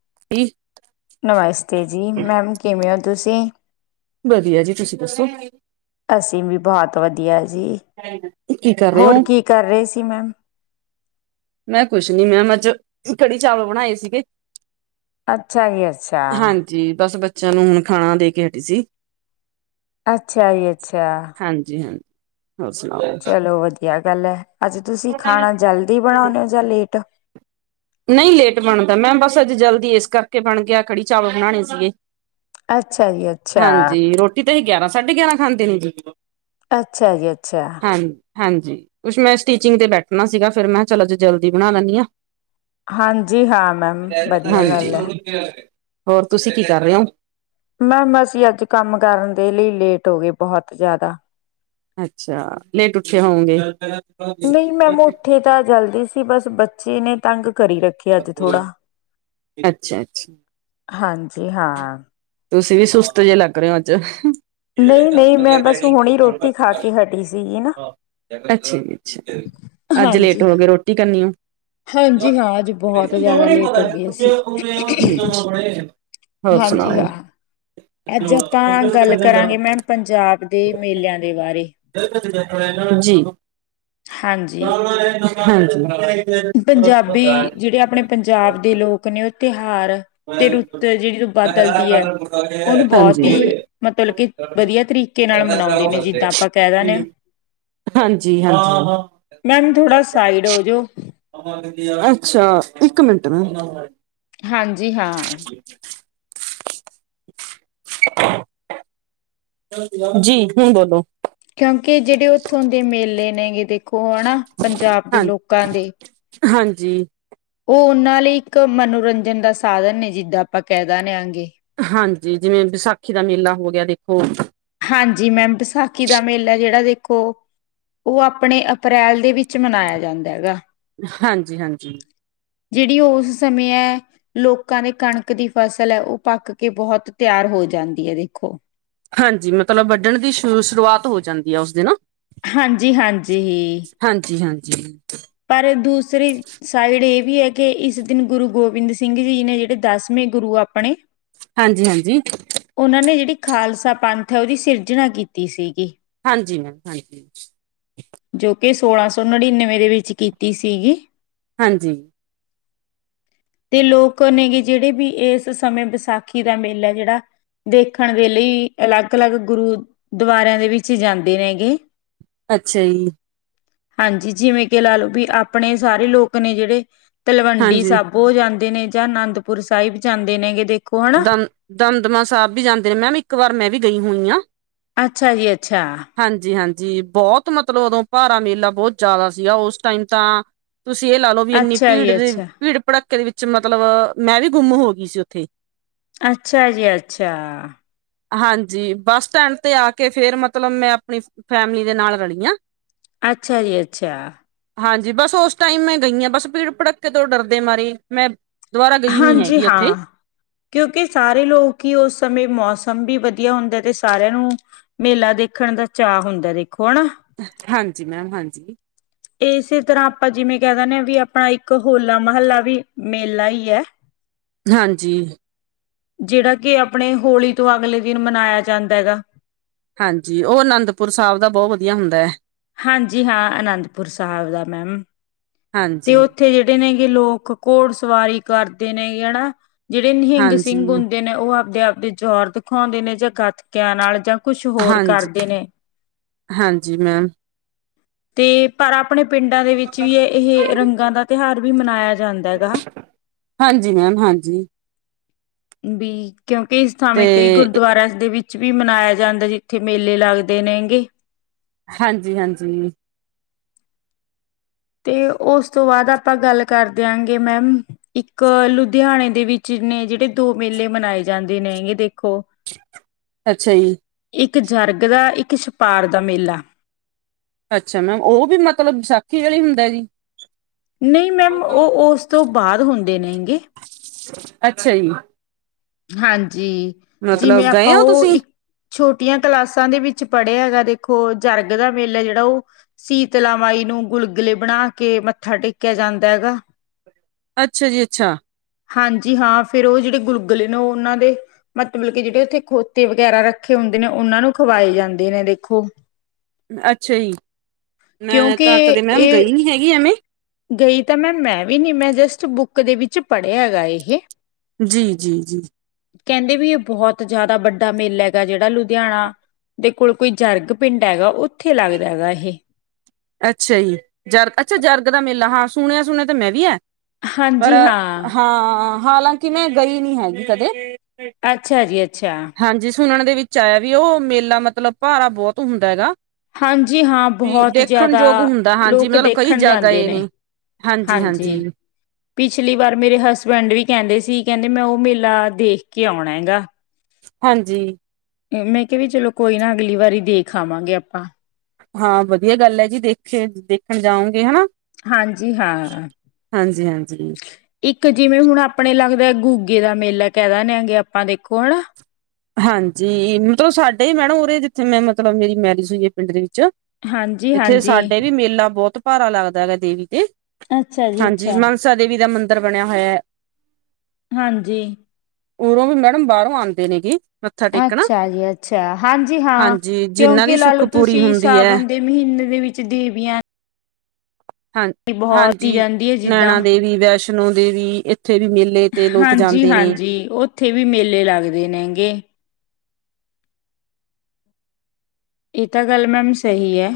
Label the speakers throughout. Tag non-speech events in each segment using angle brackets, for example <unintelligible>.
Speaker 1: <unintelligible>
Speaker 2: ਨਮਸਤੇ ਜੀ ਮੈਮ ਕਿਵੇਂ ਹੋ ਤੁਸੀਂ
Speaker 1: ਵਧੀਆ ਜੀ, ਤੁਸੀਂ ਦੱਸੋ?
Speaker 2: ਬੋਤ ਵਧੀਆ ਜੀ,
Speaker 1: ਕੀ ਕਰ ਰਹੇ ਹੋ?
Speaker 2: ਹੋਰ ਕੀ ਕਰ ਰਏ ਸੀ ਮੈਮ?
Speaker 1: ਮੈਂ ਕੁਛ ਨੀ ਮੈਮ ਅੱਜ, ਕੜੀ-ਚਾਵਲ ਬਣਾਏ ਸੀਗੇ।
Speaker 2: ਅੱਛਾ <unintelligible>
Speaker 1: ਹਾਂਜੀ, ਬੱਸ ਬ ਚੇਆਂ ਨੂੰ ਹੁਣ ਖਾਣਾ ਦੇ ਕੇ ਹਟੀ ਸੀ।
Speaker 2: ਅੱਛਾ ਈ ਅੱਛਾ।
Speaker 1: ਹਾਂਜੀ ਹਾਂਜੀ ਹੋਰ ਸੁਣਾਓ?
Speaker 2: ਚਲੋ ਵਧੀਆ ਗੱਲ ਐ, ਅੱਜ ਤੁਸੀ ਖਾਣਾ ਜਲਦੀ ਬਣਾਨੇ ਓ ਜਾ ਲੇਟ?
Speaker 1: ਨਈ ਲੇਟ ਬਣਦਾ, ਮੈਂ ਬਸ ਅੱਜ ਜਲਦੀ ਇਸ ਕਰਕੇ ਬਣ ਗਿਆ ਕੜੀ-ਚਾਵਲ ਬਣਾਣੇ ਸੀਗੇ।
Speaker 2: ਅੱਛਾ ਜੀ, ਅੱਛਾ।
Speaker 1: ਗਿਆਰਾ, ਸਾਢੇ ਗਿਆਰਾਂ ਖਾਂਦੇ ਨੇ ਜੀ।
Speaker 2: ਅੱਛਾ ਜੀ ਅੱਛਾ।
Speaker 1: ਹਾਂ ਹਾਂਜੀ, ਕੁਛ ਮੈਂ ਸਟੀਚਿੰਗ ਤੇ ਬੈਠਨਾ ਸੀਗਾ ਫਿਰ ਮੈਂ ਚਲੋ ਜਲਦੀ ਬਨਾ ਲੈਂਦੀ ਆ।
Speaker 2: ਹਾਂਜੀ ਹਾਂ ਮੈਮ, ਵਧੀਆ
Speaker 1: ਹਾਂਜੀ
Speaker 2: ਗੱਲ ਐ।
Speaker 1: ਹੋਰ ਤੁਸੀਂ ਕੀ ਕਰ ਰਏ ਓ?
Speaker 2: ਮੈਮ ਅਸੀਂ ਅੱਜ ਕੰਮ ਕਰਨ ਦੇ ਲਈ ਲੇਟ ਹੋ ਗਏ ਬੋਹਤ ਜਾ।
Speaker 1: ਅੱਛਾ, ਲੇਟ ਉੱਠੇ ਹੋਉਂਗੇ?
Speaker 2: ਨਈ ਮੈਮ ਉੱਠੇ ਤਾਂ ਚਲਦੀ ਸੀ ਬਸ ਬੱਚੇ ਨੇ ਤੰਗ ਕਰੀ ਰੱਖੇਆ ਅੱਜ ਥੋੜਾ।
Speaker 1: ਅੱਛਾ ਅੱਛਾ।
Speaker 2: ਹਾਂਜ
Speaker 1: ਤੁਸੀਂ ਵੀ ਸੁਸਤ ਜਿਹੇ ਲੱਗ ਰਏ ਓ ਅ ਅੱਜ।
Speaker 2: ਨਹੀਂ ਨਹੀਂ ਮੈਂ ਬਸ ਹੁਣੀ ਰੋਟੀ ਖਾ ਕੇ ਹਟੀ ਸੀਗੀ ਨਾ।
Speaker 1: ਅੱਛਾ ਜੀ ਅੱਛਾ, ਅੱਜ ਲੇਟ
Speaker 2: ਹਾਂਜੀ
Speaker 1: ਹੋ ਗਏ ਰੋਟੀ ਕਰਨੀ ਆ?
Speaker 2: ਹਾਂਜੀ ਹਾਂ ਅੱਜ ਬਹੁਤ ਜ਼ਿਆਦਾ ਲੇਟ ਹੋ ਗਏ ਅਸੀਂ।
Speaker 1: <inaudible> ਹੋਰ
Speaker 2: ਹਾਂਜੀ
Speaker 1: ਸੁਣਾਓ।
Speaker 2: ਹਾ, ਅੱਜ ਅੱਪਾਂ ਗੱਲ ਕਰਾਂਗੇ ਮੈਮ ਪੰਜਾਬ ਦੇ ਮੇਲਿਆਂ ਦੇ ਬਾਰੇ।
Speaker 1: ਜੀ।
Speaker 2: ਹਾਂਜੀ
Speaker 1: <inaudible> ਹਾਂਜੀ।
Speaker 2: ਪੰਜਾਬੀ, ਜਿੜੇ ਆਪਣੇ ਪੰਜਾਬ ਦੇ ਲੋਕ ਨੇ ਉ ਤੇ ਹਾਰ ਤੇ
Speaker 1: ਹਾਂਜੀ
Speaker 2: ਰੁੱਤ ਜਿੜੀ ਬਦਲਦੀ ਐ ਓ ਬੋਤ ਈ ਮਤਲਬ ਕੇ ਵਧੀਆ ਤਰੀਕੇ ਨਾਲ ਮਨਾਉਂਦੇ ਨੇ, ਜਿੱਦਾਂ ਆਪਾਂ ਕੈ
Speaker 1: ਹਾਂਜੀ
Speaker 2: ਦੇਨੇ ਆ।
Speaker 1: ਹਾਂਜੀ
Speaker 2: ਮੈਮ ਥੋੜਾ ਸਾਈਡ ਹੋ ਜੋ।
Speaker 1: ਅੱਛਾ, ਇੱਕ ਮਿੰਟ ਨਾ।
Speaker 2: ਹਾਂਜੀ ਹਾਂ।
Speaker 1: <inaudible> ਜੀ ਹੁਣ ਬੋਲੋ।
Speaker 2: ਕੇਓਂ ਕੇ ਜੇੜੇ ਉੱਥੋਂ ਦੇ ਮੇਲੇ ਨੇਗੇ ਦੇ ਖੋ ਹਣਾ, ਪੰਜਾਬ ਦੇ
Speaker 1: ਹਾਂ
Speaker 2: ਲੋਕਾਂ ਦੇ
Speaker 1: ਹਾਂਜੀ।
Speaker 2: ਓਨਾਂ ਲਈ ਇੱਕ ਮਨੋਰੰਜਨ ਦਾ ਸਾਧਨ ਨੇ ਜਿੱਦਾਂ ਆਪਾਂ ਕੈ ਦਾ ਨਾ ਆਂਗੇ।
Speaker 1: ਹਾਂ ਜੀ ਜਿਵੇਂ ਵਿਸਾਖੀ ਦਾ ਮੇਲਾ ਹੋ ਗੇਆ ਦੇਖੋ
Speaker 2: ਕੋ, ਓ ਆਪਣੇ ਅਪ੍ਰੈਲ ਦੇ ਵਿੱਚ ਮਨਾਏਆ ਜਾਂਦਾ ਹੈਗਾ।
Speaker 1: ਹਾਂਜੀ, ਹਾਂਜੀ‌।
Speaker 2: ਜੇੜੀ ਓਸ ਸਮੇਂ ਐ ਲੋਕਾਂ ਨੇ ਕਣਕ ਦੀ ਫਸਲ ਐ ਓ ਪੱਕ ਕੇ ਬੋਤ ਤਿਆਰ ਹੋ ਜਾਂਦੀ ਏ ਦੇਖੋ।
Speaker 1: ਹਾਂਜੀ, ਮਤਲਬ ਵੱਢਣ ਦੀ ਸ਼ੁਰ ਸ਼ੁਰੂਆਤ ਹੋ ਜਾਂਦੀ ਆ ਓਸ ਦਿਨ।
Speaker 2: ਹਾਂਜੀ, ਹਾਂਜੀ।
Speaker 1: <inaudible>
Speaker 2: ਪਰ ਦੂਸਰੀ ਸਾਈਡ ਇਅ ਵੀ ਐ ਕੇ ਇਸ ਦਿਨ ਗੁਰੂ ਗੋਬਿੰਦ ਸਿੰਘ ਜੀ ਨੇ ਜਿੜੇ ਦਸਵੇਂ ਗੁਰੂ ਆਪਣੇ।
Speaker 1: ਹਾਂਜੀ, ਹਾਂਜੀ।
Speaker 2: ਓਨਾਂ ਨੇ ਜਿੜੀ ਖ਼ਾਲਸਾ ਪੰਥ ਐ ਓਦੀ ਸਿਰਜਣਾ ਕੀਤੀ ਸੀਗੀ।
Speaker 1: ਹਾਂਜੀ ਮੈਮ, ਹਾਂਜੀ।
Speaker 2: ਜੋ ਕਿ ਸੋਲਾਂ ਸੌ ਨੜਿਨਵੇਂ ਦੇ ਵਿੱਚ ਕੀਤੀ ਸੀਗੀ।
Speaker 1: ਹਾਂਜੀ।
Speaker 2: ਤੇ ਲੋਕ ਨੇਗੇ ਜਿਹੜੇ ਵੀ ਏਸ ਸਮੇਂ ਵਿਸਾਖੀ ਦਾ ਮੇਲਾ ਜਿਹੜਾ ਦੇਖਣ ਦੇ ਲਈ ਅਲੱਗ ਅਲੱਗ ਗੁਰੂਦੁਆਰਿਆਂ ਦੇ ਵਿੱਚ ਜਾਂਦੇ ਨੇਗੇ।
Speaker 1: ਅੱਛਾ ਜੀ।
Speaker 2: ਹਾਂਜੀ ਜਿਵੇਂ ਕਿ ਲਾ ਲਓ ਬੀ ਆਪਣੇ ਸਾਰੇ ਲੋਕ ਨੇ ਜਿਹੜੇ ਤਲਵੰਡੀ
Speaker 1: ਹਾਂਜੀ
Speaker 2: ਸਾਬੋ ਜਾਂ ਦੇ ਨੇ ਜਾਂ ਨੰਦਪੁਰ ਸਾਹਿਬ ਜਾਂਦੇ ਨੇਗੇ ਦੇਖ
Speaker 1: ਦਮ ਦਮਦਮਾ ਸਾਹਿਬ ਵੀ ਜਾਂਦੇ ਨੇ ਮੈਮ ਇੱਕ ਵਾਰ ਮੈਂ ਵੀ ਗਈ ਹੋਈ ਹਾਂ।
Speaker 2: ਅੱਛਾ ਜੀ ਅੱਛਾ।
Speaker 1: ਜੀ ਬਹੁਤ ਮਤਲਬ ਉਦੋਂ ਭਾਰਾ ਮੇਲਾ ਬਹੁਤ ਜ਼ਿਆਦਾ ਸੀਗਾ ਉਸ ਟਾਈਮ ਤਾਂ ਤੁਸੀ ਏਹ ਲਾ ਲਓ ਵੀ ਇੰਨੀ
Speaker 2: ਅੱਛਾ
Speaker 1: ਭੀੜ
Speaker 2: ਜੀ
Speaker 1: ਦੀ
Speaker 2: ਅੱਛਾ
Speaker 1: ਭੀੜ ਭੜੱਕੇ ਦੇ ਵਿੱਚ ਮਤਲਬ ਮੈਂ ਵੀ ਗੁੰਮ ਹੋ ਗਈ ਸੀ ਓਥੇ।
Speaker 2: ਅੱਛਾ ਜੀ ਅੱਛਾ।
Speaker 1: ਹਾਂਜੀ ਬੱਸ ਸਟੈਂਡ ਤੇ ਆ ਕੇ ਫੇਰ ਮਤਲਬ ਮੈਂ ਆਪਣੀ ਫੈਮਲੀ ਦੇ ਨਾਲ ਰਲੀ ਆ।
Speaker 2: ਅੱਛਾ ਜੀ ਅੱਛਾ।
Speaker 1: ਹਾਂਜੀ ਬਸ ਉਸ ਟਾਈਮ ਮੈਂ ਗਈ ਆ ਬਸ ਭੀੜ ਭੜੱਕੇ ਤੋਂ ਡਰਦੇ ਮਾਰੀ ਮੈਂ ਦੁਬਾਰਾ ਗਈ ਨੀ
Speaker 2: ਹਾਂਜੀ
Speaker 1: ਹੈਗੀ ਉੱਥੇ।
Speaker 2: ਹਾਂ ਕਿਉਂਕਿ ਸਾਰੇ ਲੋਕ ਹੀ ਉਸ ਸਮੇਂ ਮੌਸਮ ਵੀ ਵਧੀਆ ਹੁੰਦਾ ਤੇ ਸਾਰਿਆਂ ਨੂੰ ਮੇਲਾ ਦੇਖਣ ਦਾ ਚਾਅ ਹੁੰਦਾ ਦੇਖ ਹੁਣ
Speaker 1: ਹਾਂਜੀ ਮੈਮ ਹਾਂਜੀ
Speaker 2: ਇਸੇ ਤਰ੍ਹਾਂ ਆਪਾਂ ਜਿਵੇਂ ਕਹਿ ਦਿੰਦੇ ਹ ਵੀ ਆਪਾ ਇੱਕ ਹੋਲਾ ਮਹੱਲਾ ਵੀ ਮੇਲਾ ਹੀ ਐ।
Speaker 1: ਹਾਂਜੀ।
Speaker 2: ਜਿਹੜਾ ਕਿ ਆਪਣੇ ਹੋਲੀ ਤੋਂ ਅਗਲੇ ਦਿਨ ਮਨਾਇਆ ਜਾਂਦਾ ਹੈਗਾ।
Speaker 1: ਹਾਂਜੀ ਉਹ ਅਨੰਦਪੁਰ ਸਾਹਿਬ ਦਾ ਬਹੁਤ ਵਧੀਆ ਹੁੰਦਾ ਹੈ।
Speaker 2: ਹਾਂਜੀ ਹਾਂ ਅਨੰਦਪੁਰ ਸਾਹਿਬ ਦਾ ਮੈਮ ਤੇ
Speaker 1: ਹਾਂਜੀ
Speaker 2: ਉੱਥੇ ਜਿਹੜੇ ਨੇਗੇ ਲੋਕ ਘੋੜ ਸਵਾਰੀ ਕਰਦੇ ਨੇ ਐਨਾ। ਜਿਹੜੇ ਨਿਹਿੰਗ ਸਿੰਘ
Speaker 1: ਹਾਂਜੀ
Speaker 2: ਹੁੰਦੇ ਨੇ ਉਹ ਆਪਦੇ ਆਪਦੇ ਜੋਹਰ ਦਿਖਾਉਂਦੇ ਨੇ ਜਾਂ ਗੱਤਕਿਆਂ ਨਾਲ ਜਾਂ ਕੁਛ ਹੋਰ
Speaker 1: ਹਾਂਜੀ
Speaker 2: ਕਰਦੇ ਨੇ
Speaker 1: ਹਾਂਜੀ ਮੈਂਮ।
Speaker 2: ਤੇ ਪਰ ਆਪਣੇ ਪਿੰਡਾਂ ਦੇ ਵਿੱਚ ਵੀ ਹੈ ਇਹ ਰੰਗਾਂ ਦਾ ਤਿਉਹਾਰ ਵੀ ਮਨਾਇਆ ਜਾਂਦਾ ਹੈਗਾ।
Speaker 1: ਹਾਂਜੀ ਮੈਮ ਹਾਂਜੀ।
Speaker 2: ਵੀ ਕਿਉਂਕਿ ਇਸ ਥਾਵੇਂ ਕਈ
Speaker 1: ਤੇ
Speaker 2: ਗੁਰਦੁਆਰਾਸ ਦੇ ਵਿੱਚ ਵੀ ਮਨਾਇਆ ਜਾਂਦਾ ਜਿੱਥੇ ਮੇਲੇ ਲੱਗਦੇ ਨੇ ਹੈਂਗੇ।
Speaker 1: ਹਾਂਜੀ ਹਾਂਜੀ।
Speaker 2: ਤੇ ਉਸ ਤੋਂ ਬਾਅਦ ਆਪਾਂ ਗੱਲ ਕਰ ਦਿਆਂਗੇ ਮੈਮ ਇੱਕ ਲੁਧਿਆਣੇ ਦੇ ਵਿੱਚ ਨੇ ਜਿਹੜੇ ਦੋ ਮੇਲੇ ਮਨਾਏ ਜਾਂਦੇ ਨੇ ਹੈਗੇ ਦੇਖੋ।
Speaker 1: ਅੱਛਾ ਜੀ।
Speaker 2: ਇੱਕ ਜਰਗ ਦਾ ਇੱਕ ਛਪਾਰ ਦਾ ਮੇਲਾ
Speaker 1: ਅੱਛਾ ਮੈਮ ਉਹ ਵੀ ਮਤਲਬ ਵਿਸਾਖੀ ਅਲਾ ਹੀ ਹੁੰਦਾ ਜੀ।
Speaker 2: ਨਹੀਂ ਮੈਮ ਉਹ ਉਸ ਤੋਂ ਬਾਅਦ ਹੁੰਦੇ ਨੇ ਗੇ
Speaker 1: ਅੱਛਾ ਜੀ
Speaker 2: ਹਾਂ ਜੀ ਜਿਵੇਂ
Speaker 1: ਮਤਲਬ
Speaker 2: ਆਪਾਂ
Speaker 1: ਗਏ ਹੋ
Speaker 2: ਉਹ
Speaker 1: ਤੁਸੀਂ
Speaker 2: ਇੱਕ ਛੋਟੀਆਂ ਕਲਾਸਾਂ ਦੇ ਵਿੱਚ ਪੜ੍ਹਿਆ ਹੈਗਾ ਦੇਖੋ ਜਰਗ ਦਾ ਮੇਲਾ ਜਿਹੜਾ ਉਹ ਸੀਤਲਾ ਮਾਈ ਨੂੰ ਗੁਲਗੁਲੇ ਬਣਾ ਕੇ ਮੱਥਾ ਟੇਕਿਆ ਜਾਂਦਾ ਹੈਗਾ।
Speaker 1: ਅੱਛਾ ਜੀ ਅੱਛਾ
Speaker 2: ਹਾਂਜੀ ਹਾਂ ਫੇਰ ਉਹ ਜਿਹੜੇ ਗੁਲਗੁਲੇ ਨੇ ਉਹ ਉਹਨਾਂ ਦੇ ਮਤਲਬ ਕੇ ਜਿਹੜੇ ਉੱਥੇ ਖੋਤੇ ਵਗੈਰਾ ਰੱਖੇ ਹੁੰਦੇ ਨੇ ਉਹਨਾਂ ਨੂੰ ਖਵਾਏ ਜਾਂਦੇ ਨੇ ਦੇਖੋ।
Speaker 1: ਅੱਛਾ ਜੀ ਮੈਂ
Speaker 2: ਕਿਉਂਕਿ
Speaker 1: ਤਾਂ ਕਦੇ ਮੈਮ
Speaker 2: ਇਹ
Speaker 1: ਗਈ ਨੀ ਹੈਗੀ ਐਵੇਂ
Speaker 2: ਗਈ ਤਾਂ ਮੈ ਮੈਂ ਵੀ ਨੀ ਮੈਂ ਜਸਟ ਬੁੱਕ ਕ ਦੇ ਵਿੱਚ ਪੜ੍ਹਿਆ ਹੈਗਾ ਇਹ
Speaker 1: ਜੀ -ਜੀ -ਜੀ
Speaker 2: ਕਹਿੰਦੇ ਵੀ ਇਹ ਬਹੁਤ ਜ਼ਿਆਦਾ ਵੱਡਾ ਮੇਲਾ ਹੈਗਾ, ਜਿਹੜਾ ਲੁਧਿਆਣਾ ਦੇ ਕੋਲ ਕੋਈ ਜਰਗ ਪਿੰਡ ਹੈਗਾ, ਉੱਥੇ ਲੱਗਦਾ ਹੈਗਾ ਇਹ
Speaker 1: ਅੱਛਾ ਜੀ ਜਰਗ ਅੱਛਾ ਜਰਗ ਦਾ ਮੇਲਾ ਹਾਂ। ਸੁਣਿਆ ਸੁਣਿਆ ਤਾਂ ਮੈਂ ਵੀ ਐ। ਪਰ
Speaker 2: ਹਾਂਜੀ ਹਾਂ,
Speaker 1: ਹਾਂ। ਹਾਲਾਂਕਿ ਮੈਂ ਗਈ ਨੀ ਹੈਗੀ ਕਦੇ
Speaker 2: ਅੱਛਾ ਜੀ ਅੱਛਾ
Speaker 1: ਹਾਂਜੀ ਸੁਣਨ ਦੇ ਵਿੱਚ ਆਇਆ ਵੀ ਉਹ ਮੇਲਾ ਮਤਲਬ ਭਾਰਾ ਬਹੁਤ ਹੁੰਦਾ ਹੈਗਾ।
Speaker 2: ਹਾਂਜੀ ਹਾਂ
Speaker 1: ਵੀ
Speaker 2: ਬਹੁਤ ਜ਼ਿਆਦਾ
Speaker 1: ਦੇਖਣ ਯੋਗ ਹੁੰਦਾ ਹਾਂਜੀ
Speaker 2: ਲੋਕ
Speaker 1: ਮਤਲਬ ਕਈ
Speaker 2: ਦੇਖਣ
Speaker 1: ਜਾ
Speaker 2: ਜਾਂਦੇ
Speaker 1: ਗਏ ਨੇ।
Speaker 2: ਹਾਂਜੀ ਪਿਛਲੀ ਵਾਰ ਮੇਰੇ ਹਸਬੈਂਡ ਵੀ ਕਹਿੰਦੇ ਸੀ। ਕਹਿੰਦੇ ਮੈਂ ਉਹ ਮੇਲਾ ਦੇਖ ਕੇ ਆਉਣਾ ਹੈਗਾ।
Speaker 1: ਹਾਂਜੀ
Speaker 2: ਮੈਂ ਕਿਹਾ ਵੀ ਚਲੋ ਕੋਈ ਨਾ ਅਗਲੀ ਵਾਰੀ ਦੇਖ ਆਵਾਂਗੇ ਆਪਾਂ
Speaker 1: ਹਾਂ ਵਧੀਆ ਗੱਲ ਹੈ, ਜੀ ਦੇਖੇ ਦੇਖਣ ਜਾਓਗੇ ਹਨਾ।
Speaker 2: ਹਾਂਜੀ ਹਾਂ
Speaker 1: ਹਾਂਜੀ ਹਾਂਜੀ
Speaker 2: ਇੱਕ ਜਿਵੇਂ ਹੁਣ ਆਪਣੇ ਲੱਗਦਾ। ਗੁੱਗੇ ਦਾ ਮੇਲਾ ਕਹਿ ਦਦੇਿਆਂਗੇ ਆਪਾਂ ਦੇਖੋ ਹਨਾ।
Speaker 1: ਹਾਂਜੀ ਮਤਲਬ ਸਾਡੇ ਹੀ ਮੈਡਮ ਉਰੇ ਜਿੱਥੇ ਮੈਂ ਮਤਲਬ ਮੇਰੀ ਮੈਰਿਜ ਹੋਈ ਹੈ ਪਿੰਡ ਦੇ ਇੱਥੇ
Speaker 2: ਹਾਂਜੀ-ਹਾਂਜੀ,
Speaker 1: ਸਾਡੇ ਵੀ ਮੇਲਾ ਬਹੁਤ ਭਾਰਾ ਲੱਗਦਾ ਹੈਗਾ ਦੇਵੀ ਤੇ
Speaker 2: ਅੱਛਾ ਜੀ
Speaker 1: ਹਾਂਜੀ
Speaker 2: ਅੱਛਾ,
Speaker 1: ਮਾਨਸਾ ਦੇਵੀ ਦਾ ਮੰਦਿ ਅੰਧਦਰ ਬਣਿਆ ਹੋਇਆ।
Speaker 2: ਹਾਂਜੀ
Speaker 1: ਉਰੋਂ ਵੀ ਮੈਡਮ ਬਾਹਰੋਂ ਆਂਦੇ ਨੇਗੇ। ਮੱਥਾ ਟੇਕਣਾ
Speaker 2: ਅੱਛਾ ਜੀ ਅੱਛਾ, ਹਾਂਜੀ ਹਾਂ
Speaker 1: ਹਾਂਜੀ ਜਿੰਨਾਂ ਦੀ
Speaker 2: ਕਿਉਂਕਿ ਲਾ
Speaker 1: ਸੁੱਖ
Speaker 2: ਲਓ
Speaker 1: ਪੂਰੀ
Speaker 2: ਤੁਸੀਂ
Speaker 1: ਹੁੰਦੀ ਹੈ
Speaker 2: ਸਾਵਣ ਦੇ ਮਹੀਨੇ ਦੇ ਵਿੱਚ ਦੇਵੀਆਂ
Speaker 1: ਹਾਂ
Speaker 2: ਦੀ ਬਹੁਤ ਹੀ
Speaker 1: ਹਾਂਜੀ
Speaker 2: ਜਾਂਦੀ ਹੈ ਜਿੱਦਾਂ
Speaker 1: ਨੈਣਾ ਦੇਵੀ, ਵੈਸ਼ਨੋ ਵੈਸ਼ਨੋ ਦੇਵੀ ਵੀ ਮੇਲੇ ਤੇ ਲੋਕ
Speaker 2: ਹਾਂਜੀ
Speaker 1: ਜਾਂਦੇ ਨੇ
Speaker 2: ਹਾਂਜੀ, ਉੱਥੇ ਵੀ ਮੇਲੇ ਲੱਗਦੇ ਨੇ ਹੈਂਗੇ। ਇਹ ਤਾਂ ਗੱਲ ਮੈਮ ਸਹੀ ਹੈ।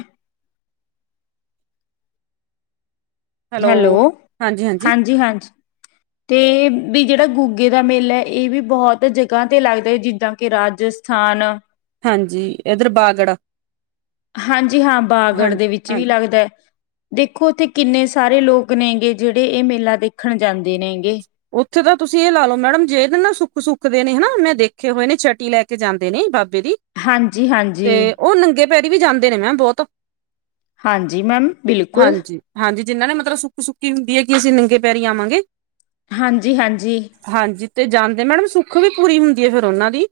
Speaker 2: ਹੈਲੋ ਹਾਂਜੀ ਹਾਂਜੀ, ਤੇ ਵੀ ਜਿਹੜਾ ਗੁੱਗੇ ਦਾ ਮੇਲਾ ਐ ਇਹ ਵੀ ਬਹੁਤ ਜਗ੍ਹਾ ਤੇ ਲੱਗਦਾ ਹੈ ਜਿੱਦਾਂ ਕਿ ਰਾਜਸਥਾਨ
Speaker 1: ਹਾਂਜੀ ਇੱਧਰ ਬਾਗੜਾ
Speaker 2: ਹਾਂਜੀ ਹਾਂ
Speaker 1: ਹਾਂ
Speaker 2: ਬਾਗੜ ਦੇ ਵਿੱਚ
Speaker 1: ਹਾਂ
Speaker 2: ਵੀ ਲੱਗਦਾ। ਦੇਖੋ ਉੱਥੇ ਕਿੰਨੇ ਸਾਰੇ ਲੋਕ ਨੇਗੇ ਜਿਹੜੇ ਇਹ ਮੇਲਾ ਦੇਖਣ ਜਾਂਦੇ ਨੇਗੇ।
Speaker 1: ਉੱਥੇ ਤਾਂ ਤੁਸੀਂ ਇਹ ਲਾ ਲਓ ਮੈਡਮ ਜਿਹੜੇ ਨਾ ਸੁੱਖ ਸੁੱਕਦੇ ਨੇ ਹਨਾ ਮੈਂ ਦੇਖੇ ਹੋਏ ਨੇ ਛਟੀ ਲੈ ਕੇ ਜਾਂਦੇ ਨੇ, ਛੱਟੀ ਲੈਣ ਕੇ ਜਾਂਦੇ ਨੇ ਦੀ
Speaker 2: ਹਾਂਜੀ
Speaker 1: ਤੇ
Speaker 2: ਹਾਂਜੀ
Speaker 1: ਉਹ ਨੰਗੇ ਪੈੜੀ ਵੀ ਜਾਂਦੇ ਨੇ ਮੈਂ ਬਹੁਤ।
Speaker 2: ਹਾਂਜੀ ਮੈਮ ਬਿਲਕੁਲ।
Speaker 1: ਜਿਹਨ੍ਹਾਂ ਨੇ ਮਤਲਬ ਸੁੱਕ ਸੁੱਕੀ ਹੁੰਦੀ ਹੈ, ਕਿ ਅਸੀਂ ਨੰਗੇ ਪੈਰੀ ਆਵਾਂਗੇ
Speaker 2: ਹਾਂਜੀ ਹਾਂਜੀ।
Speaker 1: ਹਾਂਜੀ ਤੇ ਜਾਂਦੇ ਨੇ ਮੈਡਮ ਸੁੱਖ ਵੀ ਪੂਰੀ ਹੁੰਦੀ ਹੈ, ਫਿਰ ਉਹਨਾਂ ਦੀ।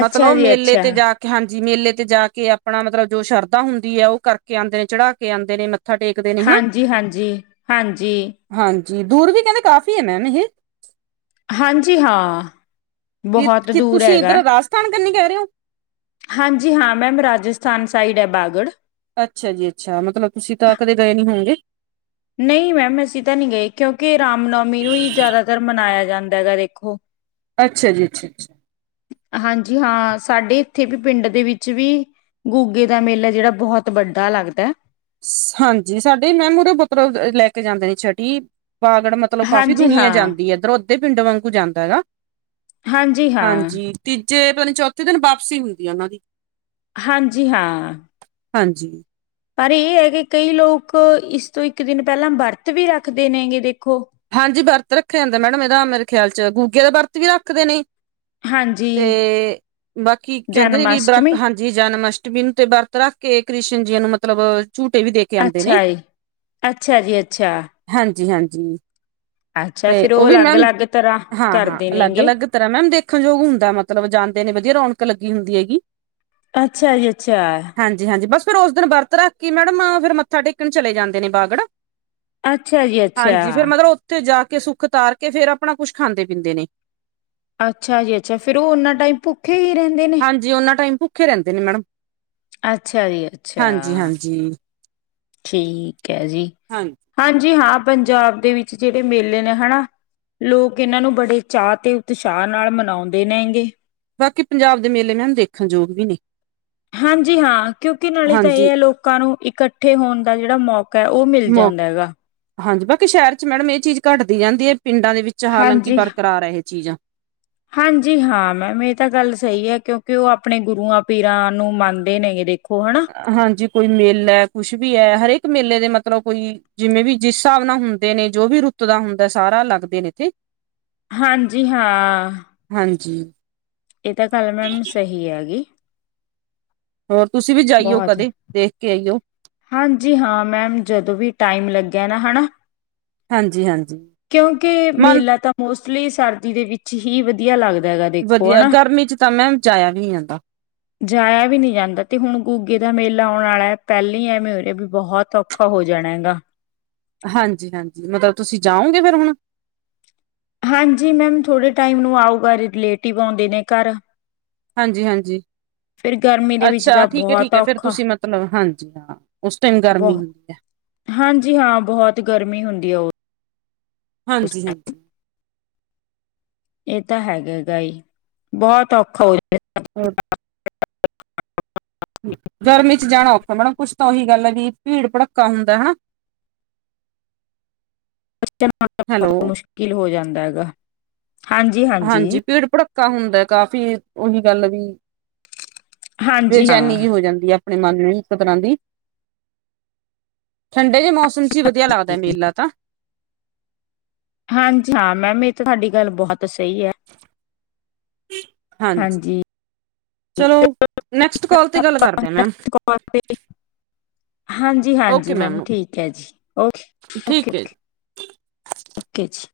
Speaker 2: ਅੱਛਾ ਜੀ
Speaker 1: ਮੇਲੇ
Speaker 2: ਅੱਛਾ
Speaker 1: ਤੇ ਜਾ ਕੇ ਹਾਂਜੀ ਜੀ ਮੇਲੇ ਤੇ ਜਾ ਕੇ ਆਪਣਾ ਮਤਲਬ ਜੋ ਸ਼ਰਧਾ ਹੁੰਦੀ ਹੈ, ਉਹ ਕਰਕੇ ਆਂਦੇ ਨੇ ਚੜਾ ਕੇ ਆਂਦੇ ਨੇ ਮੱਥਾ ਟੇਕਦੇ ਨੇ ਹਨਾ
Speaker 2: ਹਾਂਜੀ ਹਾਂਜੀ, ਹਾਂਜੀ।
Speaker 1: ਹਾਂਜੀ ਦੂਰ ਵੀ ਕਹਿੰਦੇ ਕਾਫੀ ਨਾਂੈ <unintelligible> ਨ
Speaker 2: ਹਾਂਜੀ ਹਾਂ।
Speaker 1: ਇਹ
Speaker 2: ਬਹੁਤ
Speaker 1: ਕਿ
Speaker 2: ਦੂਰ
Speaker 1: ਤੁਸੀਂ
Speaker 2: ਹੈਗਾ,
Speaker 1: ਇੱਧਰ ਰਾਜਸਥਾਨ ਕੰਨੀ ਕਹਿ ਰਹੇ ਹੋ
Speaker 2: ਹਾਂਜੀ ਹਾਂ ਮੈਮ ਰਾਜਸਥਾਨ ਸਾਈਡ ਹੈ, ਬਾਗੜ
Speaker 1: ਅੱਛਾ ਜੀ ਅੱਛਾ ਮਤਲਬ ਤੁਸੀਂ ਤਾਂ ਕਦੇ ਗਏ ਨੀ ਹੋਂਗੇ।
Speaker 2: ਨਹੀਂ ਮੈਮ, ਅਸੀਂ ਤਾਂ ਨਹੀਂ ਗਏ ਕਿਉਂਕਿ ਰਾਮ ਨੌਮੀ ਨੂੰ ਹੀ ਜ਼ਿਆਦਾਤਰ ਮਨਾਇਆ ਜਾਂ ਦਾ ਹੈ, ਦੇਖੋ।
Speaker 1: ਅੱਛਾ ਜੀ ਅੱਛਾ ਅੱਛਾ।
Speaker 2: ਹਾਂਜੀ ਹਾਂ ਸਾਡੇ ਇੱਥੇ ਵੀ ਪਿੰਡ ਦੇ ਵਿੱਚ ਵੀ ਗੁਗੇ ਦਾ ਮੇਲਾ ਜਿਹੜਾ ਬਹੁਤ ਵੱਡਾ ਲੱਗਦ।
Speaker 1: ਹਾਂਜੀ ਸਾਡੇ ਮੈਮ ਉਰੇੋਂ ਪੁੱਤਰੋਂ ਲੈ ਕੇ ਜਾਂਦੇ ਨੇ ਛਟੀ ਵਾਗੜ ਮਤਲਬ ਕਾਫ਼ੀ
Speaker 2: ਹਾਂਜੀ
Speaker 1: ਦੁਨੀਆਂ
Speaker 2: ਹਾਂ
Speaker 1: ਜਾਂਦੀ ਹੈ ਇੱਧਰ ਉੱ ਪਿੰਡ ਵਾਂਗੂ ਜਾਂਦਾ ਹੈਗਾ।
Speaker 2: ਹਾਂਜੀ ਹਾਂ।
Speaker 1: ਜੇ ਪਤਾ ਚੌਥੇ ਦਿਨ ਵਾਪਸੀ ਹੁੰਦੀ ਆ ਉਹਨਾਂ ਦੀ।
Speaker 2: ਹਾਂਜੀ ਹਾਂ।
Speaker 1: ਹਾਂਜੀ
Speaker 2: ਪਰ ਇਹ ਹੈ, ਕਿ ਕਈ ਲੋਕ ਇਸ ਤੋਂ ਇੱਕ ਦਿਨ ਪਹਿਲਾਂ ਵਰਤ ਵੀ ਰੱਖਦੇ ਨੇਗੇ ਦੇ
Speaker 1: ਹਾਂਜੀ ਵਰਤ ਰੱਖਿਆ ਜਾਂਦਾ ਮੈਡਮ ਇਹਦਾ ਮੇਰੇ ਖਿਆਲ ਚ ਗ ਗਗੇ ਦਾ ਵਰਤ ਵੀ ਰੱਖਦੇ ਨੇ
Speaker 2: ਹਾਂਜੀ
Speaker 1: ਤੇ ਬਾਕੀ ਕਹਿੰਦੇ ਨੇ
Speaker 2: ਜਨਮ
Speaker 1: ਵੀ ਵਰਤ
Speaker 2: ਅਸ਼ਟਮੀ
Speaker 1: ਹਾਂਜੀ ਜਨਮ ਅਸ਼ਟਮੀ ਨੂੰ ਤੇ ਵਰਤ ਰੱਖ ਕੇ ਕ੍ਰਿਸ਼ਨ ਜੀ ਨੂੰ ਮਤਲਬ ਝੂਟੇ ਵੀ ਦੇ ਕੇ ਆਉਂਦੇ
Speaker 2: ਅੱਛਾ
Speaker 1: ਨੇ
Speaker 2: ਜੀ-ਅੱਛਾ ਜੀ- ਅੱਛਾ
Speaker 1: ਜੀ
Speaker 2: ਅੱਛਾ
Speaker 1: ਤੇ
Speaker 2: ਫਿਰ
Speaker 1: ਉਹ ਵੀ
Speaker 2: ਅਲੱਗ
Speaker 1: ਮੈਮ
Speaker 2: ਅਲੱਗ ਤਰ੍ਹਾਂ
Speaker 1: ਹਾਂ-ਹਾਂ
Speaker 2: ਕਰਦੇ ਨੇਗੇ
Speaker 1: ਅਲੱਗ-ਅਲੱਗ ਤਰ੍ਹਾਂ ਮੈਮ ਦੇਖਣਯੋਗ ਹੁੰਦਾ ਮਤਲਬ ਜਾਂਦੇ ਨੇ ਵਧੀਆ ਰੌਣਕ ਲੱਗੀ ਹੁੰਦੀ ਹੈਗੀ <unintelligible>
Speaker 2: ਅੱਛਾ ਜੀ ਅੱਛਾ
Speaker 1: ਫੇਰ ਉਸ ਦਿਨ ਵਰਤ ਰੱਖ ਕੇ ਮੈਡਮ ਫਿਰ ਮੱਥਾ ਟੇਕਣ ਚਲੇ ਜਾਂਦੇ ਨੇ ਬਾਗੜ
Speaker 2: ਅੱਛਾ ਜੀ ਅੱਛਾ।
Speaker 1: ਉਥੇ ਜਾ ਕੇ ਸੁੱਖ ਉਤਾਰ ਕੇ ਫੇਰ ਆਪਣਾ ਕੁਛ ਖਾਂਦੇ ਪੀਂਦੇ ਨੇ-
Speaker 2: ਅੱਛਾ ਜੀ ਅੱਛਾ ਫਿਰ ਉਹਨਾ ਟਾਈਮ ਭੁੱਖ।
Speaker 1: ਹਾਂਜੀ ਉਹਨਾ ਟਾਈਮ ਭੁ ਖੇ ਰਹਿੰਦੇ ਨੇ ਮੈਡਮ
Speaker 2: ਅੱਛਾ ਜੀ। ਅੱਛਾ
Speaker 1: ਹਾਂਜੀ-ਹਾਂਜੀ।
Speaker 2: ਠੀਕ ਹੈ। ਜੀ
Speaker 1: ਹਾਂਜੀ।
Speaker 2: ਹਾਂਜੀ ਹਾਂ। ਪੰਜਾਬ ਦੇ ਵਿੱਚ ਜਿਹੜੇ ਮੇਲੇ ਨੇ ਹਨਾ। ਲੋਕ ਇਹਨਾਂ ਨੂੰ ਬੜੇ ਚਾਅ ਤੇ ਉਤਸ਼ਾਹ ਨਾਲ ਮਨਾਉਂਦੇ ਰਹਿਣਗੇ।
Speaker 1: ਬਾਕੀ ਪੰਜਾਬ ਦੇ ਮੇਲੇ ਮੈਮ ਦੇਖਣ ਯੋਗ ਵੀ ਨੇ
Speaker 2: ਹਾਂਜੀ ਹਾਂ ਕਿਉਂਕਿ ਨਾਲੇ ਤਾਂ ਇਹ
Speaker 1: ਹਾਂਜੀ
Speaker 2: ਹੈ। ਲੋਕਾਂ ਨੂੰ ਇਕੱਠੇ ਹੋਣ ਦਾ ਜਿਹੜਾ ਮੌਕਾ ਉਹ ਮਿਲ
Speaker 1: ਮੌ
Speaker 2: ਜਾਂਦਾ ਹੈਗਾ।
Speaker 1: ਹਾਂਜੀ ਬਾਕੀ ਸ਼ਹਿਰ ਚ ਮੈਡਮ ਇਹ ਚੀਜ਼ ਘੱਟਦੀ ਜਾਂਦੀ ਹੈ। ਪਿੰਡਾਂ ਦੇ ਵਿੱਚ ਹਾਲਾਂਕਿ
Speaker 2: ਹਾਂਜੀ
Speaker 1: ਬਰਕਰਾਰ ਇਹ ਚੀਜ਼ਾਂ
Speaker 2: ਹਾਂਜੀ ਹਾਂ ਮੈਮ ਇਹ ਤਾਂ ਗੱਲ ਸਹੀ ਹੈ। ਕਿਉਂਕਿ ਉਹ ਆਪਣੇ ਗੁਰੂਆਂ ਪੀਰਾਂ ਨੂੰ ਮੰਨਦੇ ਨੇ ਜਿਹੜੇ
Speaker 1: ਹਾਂਜੀ ਕੋਈ ਮੇਲਾ ਹੈ ਕੁਛ ਵੀ ਹੈ ਹਰੇਕ ਮੇਲੇ ਦੇ ਮਤਲ ਮਤਲਬ ਕੋਈ ਜਿਵੇਂ ਵੀ ਜਿਸ ਹਿਸਾਬ ਨਾਲ ਹੁੰਦੇ ਨੇ ਜੋ ਵੀ ਰੁੱਤ ਦਾ ਹੁੰਦਾ ਸਾਰਾ ਲੱਗਦੇ ਨੇ ਇੱਥੇ
Speaker 2: ਹਾਂਜੀ ਹਾਂ।
Speaker 1: ਹਾਂਜੀ
Speaker 2: ਇਹ ਤਾਂ ਗੱਲ ਮੈਮ ਸਹੀ ਆਗੀ।
Speaker 1: ਹੋਰ ਤੁਸੀਂ ਵੀ ਜਾਈਓ ਕਦੇ ਦੇਖ ਕੇ ਆਈਓ
Speaker 2: ਹਾਂਜੀ ਹਾਂ ਮੈਮ ਜਦੋਂ ਵੀ ਟਾਈਮ ਲੱਗਿਆ ਨਾ ਹੈ। ਨਾ
Speaker 1: ਹਾਂਜੀ ਹਾਂਜੀ
Speaker 2: ਕਿਉਂਕਿ
Speaker 1: ਮਨ
Speaker 2: ਮੇਲਾ ਤਾਂ ਮੋਸਮ ਉਸ ਲਈ ਸਰਦੀ ਦੇ ਵਿੱਚ ਹੀ ਵਧੀਆ ਲੱਗਦਾ। ਦੇਖੋ
Speaker 1: ਵਧੀਆ
Speaker 2: ਹਣਾ,
Speaker 1: ਗਰਮੀ ਚ ਤਾਂ ਮੈਮ ਜਾਇਆ ਵੀ ਨਹੀਂ ਜਾਂਦਾ
Speaker 2: ਜਾਏਆ ਵੀ ਨਈ ਜਾਂਦਾ ਤੇ ਹੁਣ ਗੁੱਗੇ ਦਾ ਮੇਲਾ ਆਉਣ ਆ ਏ ਪੈਲ ਨੀ ਐਵੇਂ ਉਰੇ ਵੀ ਬੋਤ ਔਖਾ ਹੋ ਜਾਣਾ ਹੈਗਾ।
Speaker 1: ਹਾਂਜੀ, ਹਾਂਜੀ, ਮਤਬ ਤੁਸੀਂ ਜਾਓਗੇ ਫੇਰ ਹੁਣ?
Speaker 2: ਹਾਂਜੀ ਮੈਮ, ਥੋੜੇ ਟਾਈਮ ਨੂੰ ਆਊਗਾ ਰਿਲੇਟਿਵ ਆਉਂਦੇ ਨੇ ਘਰ
Speaker 1: ਹਾਂਜੀ, ਹਾਂਜੀ
Speaker 2: ਫਿਰ ਗਰਮੀ ਦੇ ਵਿੱਚ
Speaker 1: ਅੱਛਾ
Speaker 2: ਤਾਂ
Speaker 1: ਠੀਕ ਐ, ਠੀਕ
Speaker 2: ਬਹੁਤ
Speaker 1: ਐ। ਫਿਰ
Speaker 2: ਔਖਾ
Speaker 1: ਤੁਸੀਂ ਮਤਲਬ ਹਾਂਜੀ ਹਾਂ ਉਸ ਟਾਈਮ ਗਰਮੀ
Speaker 2: ਬਹੁਤ
Speaker 1: ਹੁੰਦੀ ਹੈ।
Speaker 2: ਹਾਂਜੀ ਹਾਂ ਬਹੁਤ ਗਰਮੀ ਹੁੰਦੀ ਆ ਉਹ,
Speaker 1: ਹਾਂਜੀ, ਹਾਂਜੀ।
Speaker 2: ਇਹ ਤਾਂ ਹੈਗੇ ਗਾਈ, ਬੋਤ ਔਖਾ ਹੋ ਜਾ
Speaker 1: ਹ
Speaker 2: <inaudible>
Speaker 1: ਗਰਮੀ ਚ ਜਾਣਾ ਔਖਾ ਮੈਡਮ ਕੁਛ ਤਾਂ ਓਹੀ ਗੱਲ ਐ ਵੀ ਭੀੜ ਭੜੱਕਾ ਹੁੰਦਾ ਹੈਣਾ।
Speaker 2: <inaudible> ਬੋਤ ਮੁਸ਼ਕਿਲ ਹੋ ਜਾ ਹੁੰਦਾ ਹੈਗਾ। ਹਾਂਜੀ, ਹਾਂਜੀ।
Speaker 1: ਕਾ ਹੁੰਦਾ ਕਾਫੀ, ਓਹੀ ਗੱਲ ਵੀ
Speaker 2: ਹਾਂਜੀ
Speaker 1: ਬੇਚੈਨੀ ਜੀ
Speaker 2: ਹਾਂ
Speaker 1: ਹੋ ਜਾਂਦੀ ਆ। ਆਪਣੇ ਮਨ ਨੂੰ ਇਕ ਤਰ੍ਹਾਂ ਦੀ, ਠੰਡੇ ਜਿਹੇ ਮੌਸਮ ਚ ਹੀ ਵਧੀਆ ਲੱਗਦਾ ਮੇਲਾ ਤਾਂ
Speaker 2: ਹਾਂਜੀ ਹਾਂ, ਮੈਮ ਇਅ ਤਾਂ ਤੁਹਾਡੀ ਗੱਲ ਬੋਤ ਤਾ ਸਹੀ ਐ। ਹਾਂਜੀ,
Speaker 1: ਚਲੋ ਨੈਕਸਟ ਕਾਲ ਤੇ ਗੱਲ ਕਰਦੇ ਮੈਮ
Speaker 2: ਹਾਂਜੀ ਹਾਂਜੀ, ਮੈਮ ਠੀਕ ਐ ਜੀ, ਓਕੇ ਓ,
Speaker 1: ਠੀਕ ਹੈ
Speaker 2: ਓਕੇ ਜੀ।